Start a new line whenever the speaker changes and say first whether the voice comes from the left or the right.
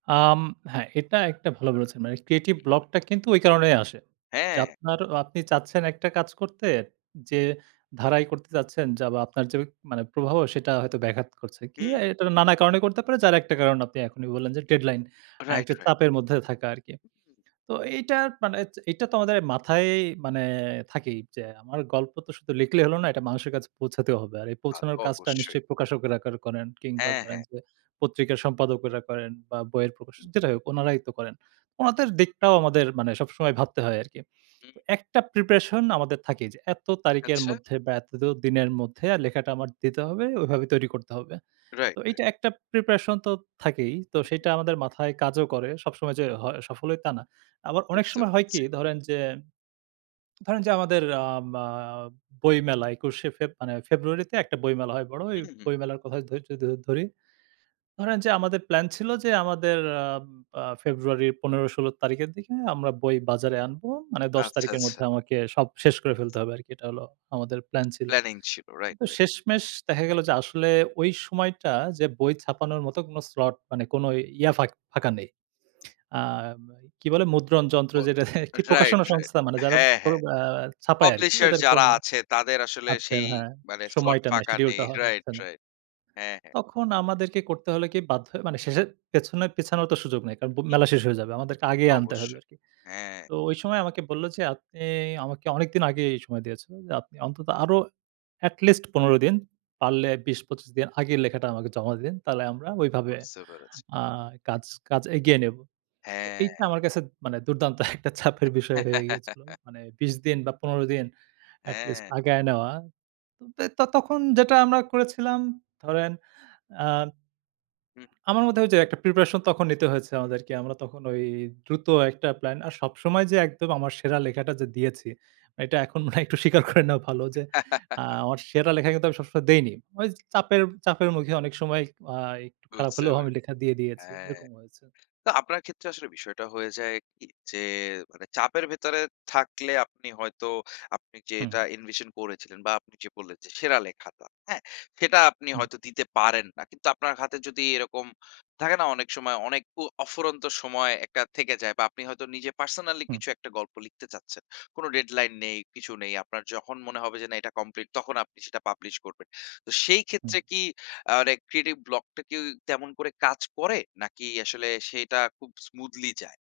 right: আম হ্যাঁ, এটা একটা ভালো বলেছেন। মানে creative block টা কিন্তু ওই কারণেই আসে। যে,
left: হ্যাঁ।
right: আপনার অ আপনি চাচ্ছেন একটা কাজ করতে যে, ধারাই করতে চাচ্ছেন বা আপনার যে, মানে প্রভাবও সেটা হয়তো ব্যাঘাত করছে। কি অ্যা
left: হুম।
right: এটা নানা কারণে করতে পারে যার একটা কারণ আপনি এখনই বললেন যে, ডেডলাইন আ
left: রাইট,
right: একটা
left: রাইট।
right: চাপের মধ্যে থাকা আরকি। তো এইটা মানে চ এইটা তো আমাদের মাথাই মানে থাকেই যে, আমার গল্প তো শুধু লিখলেই হল না এটা মানুষের কাছে পৌঁছাতেও হবে আর এই
left: তা, তো
right: পৌঁছানোর কাজটা
left: অবশ্যই।
right: নিশ্চয়ই প্রকাশকেরা ক করেন কিংবা
left: হ্যাঁ,
right: ধরেন
left: হ্যাঁ।
right: যে, পত্রিকার সম্পাদকরা করেন বা বইয়ের প্রকাশক যেটাই হোক উনারাই তো করেন উনাদের দিকটাও আমাদের মানে সবসময় ভাবতে হয় আরকি।
left: হুম।
right: তো একটা প্রিপারেশন আমাদের থাকে যে, এত তারিখের
left: আচ্ছা।
right: মধ্যে বা এত দো দিনের মধ্যে আর লেখাটা আমার দিতে হবে ওইভাবে তৈরি করতে হবে।
left: রাইট,
right: তো
left: রাইট।
right: এইটা একটা প্রিপারেশন তো থাকেই, তো সেইটা আমাদের মাথায় কাজও করে। সবসময় যে হ সফল হই তা না। আবার অনেক
left: বুঝতে
right: সময় হয়
left: পাচ্ছি।
right: কি ধরেন যে, ধরেন যে, আমাদের আম আ বইমেলা একুশে ফেব মানে ফেব্রুয়ারিতে একটা বইমেলা হয় বড় এই
left: হুম, হুম।
right: বইমেলার কথা ধই য যদি ধরি। ধরেন যে, আমাদের প্ল্যান ছিল যে, আমাদের আম আ ফেব্রুয়ারির ১৫-১৬ তারিখের দিকে আমরা বই বাজারে আনবো। মানে ১০
left: আচ্ছা,
right: তারিখের
left: আচ্ছা।
right: মধ্যে আমাকে সব শেষ করে ফেলতে হবে আরকি এটা হলো আমাদের প্ল্যান ছিল।
left: প্ল্যানিং ছিল রাইট, রাইট।
right: শেষমেশ দেখা গেল যে, আসলে ওই সময়টা যে, বই ছাপানোর মত কোন slot মানে কোন ইয়া ফাঁক ফাঁকা নেই। আ ওই কি বলে মুদ্রণ যন্ত্র
left: ম
right: যেটা, কি
left: রাইট,
right: প্রকাশনা
left: রাইট
right: সংস্থা মানে যারা
left: হ্যাঁ,
right: প্র
left: হ্যাঁ।
right: আ ছাপায় আরকি
left: পাবলিশার
right: ওদের
left: যারা
right: কোন
left: আছে তাদের আসলে
right: আচ্ছা
left: সেই
right: হ্যাঁ,
left: মানে slot
right: সময়টা নাই,
left: ফাঁকা
right: schedule
left: নেই।
right: টা হ
left: রাইট,
right: হচ্ছে না।
left: রাইট হ্যাঁ, হ্যাঁ।
right: তখন আমাদেরকে করতে হলে কি বাধ্য হয়ে মানে শেষের পেছনে পেছানোর তো সুযোগ নাই। কারণ বো
left: তো
right: মেলা শেষ হয়ে যাবে আমাদেরকে আগেই আনতে হবে
left: অবশ্যই
right: আরকি।
left: হ্যাঁ।
right: তো ওই সময় আমাকে বলল যে, আপনি আমাকে অনেকদিন আগেই সময় দিয়েছেন। আপনি অন্তত আরো at list ১৫ দিন। পারলে ২০-২৫ দিন আগের লেখাটা আমাকে জমা দেন। তাহলে আমরা ওইভাবে
left: বুঝতে পেরেছি।
right: আ কাজ কাজ এগিয়ে নেব। তো
left: হ্যাঁ।
right: এইটা আমার কাছে মানে দুর্দান্ত একটা চাপের বিষয় হয়ে গিয়েছিল। মানে ২০ দিন বা ১৫ দিন at list
left: হ্যাঁ।
right: আগায় নেওয়া। তে ত তখন যেটা আমরা করেছিলাম ধরেন আ
left: হুম।
right: আমার মধ্যে ওইযে, একটা প্রিপারেশন তখন নিতে হয়েছে আমাদেরকে আমরা তখন ওই দ্রুত একটা প্ল্যান, আর সবসময় যে, একদম আমার সেরা লেখাটা যে দিয়েছি, এটা এখন মনে হয় একটু স্বীকার করে নেওয়া ভালো যে, আ আমার সেরা লেখা কিন্তু আমি সবসময় দেইনি। চাপের, চাপের মুখে অনেক সময় আ একটু খারাপ
left: বুঝতে
right: হলেও
left: পে
right: আমি লেখা দিয়ে দিয়েছি
left: হ্যাঁ,
right: এরকম হয়েছে।
left: তো আপনার ক্ষেত্রে আসলে বিষয়টা হয়ে যায় কী যে, মানে চাপের ভেতরে থাকলে আপনি হয়তো আপনি যে,
right: হুম।
left: এটা invision করেছিলেন বা আপনি যে, বললেন যে সেরা লেখাটা হ্যাঁ, সেটা আপনি
right: [unintelligible]
left: হয়তো দিতে পারেন না। কিন্তু আপনার হাতে যদি এরকম থাকে না অনেক সময় অনেক ও অফুরন্ত সময় একটা থেকে যায় বা আপনি হয়তো নিজে পার্সোনালি
right: হুম।
left: কিছু একটা গল্প লিখতে চাচ্ছেন। কোন ডেডলাইন নেই, কিছু নেই আপনার যখন মনে হবে যে, না এটা কমপ্লিট তখন আপনি সেটা পাবলিশ করবেন। তো সেই
right: হুম।
left: ক্ষেত্রে কি আ মানে creative block টা কেউ তেমন করে কাজ করে নাকি আসলে সেটা খুব smoothly যায়?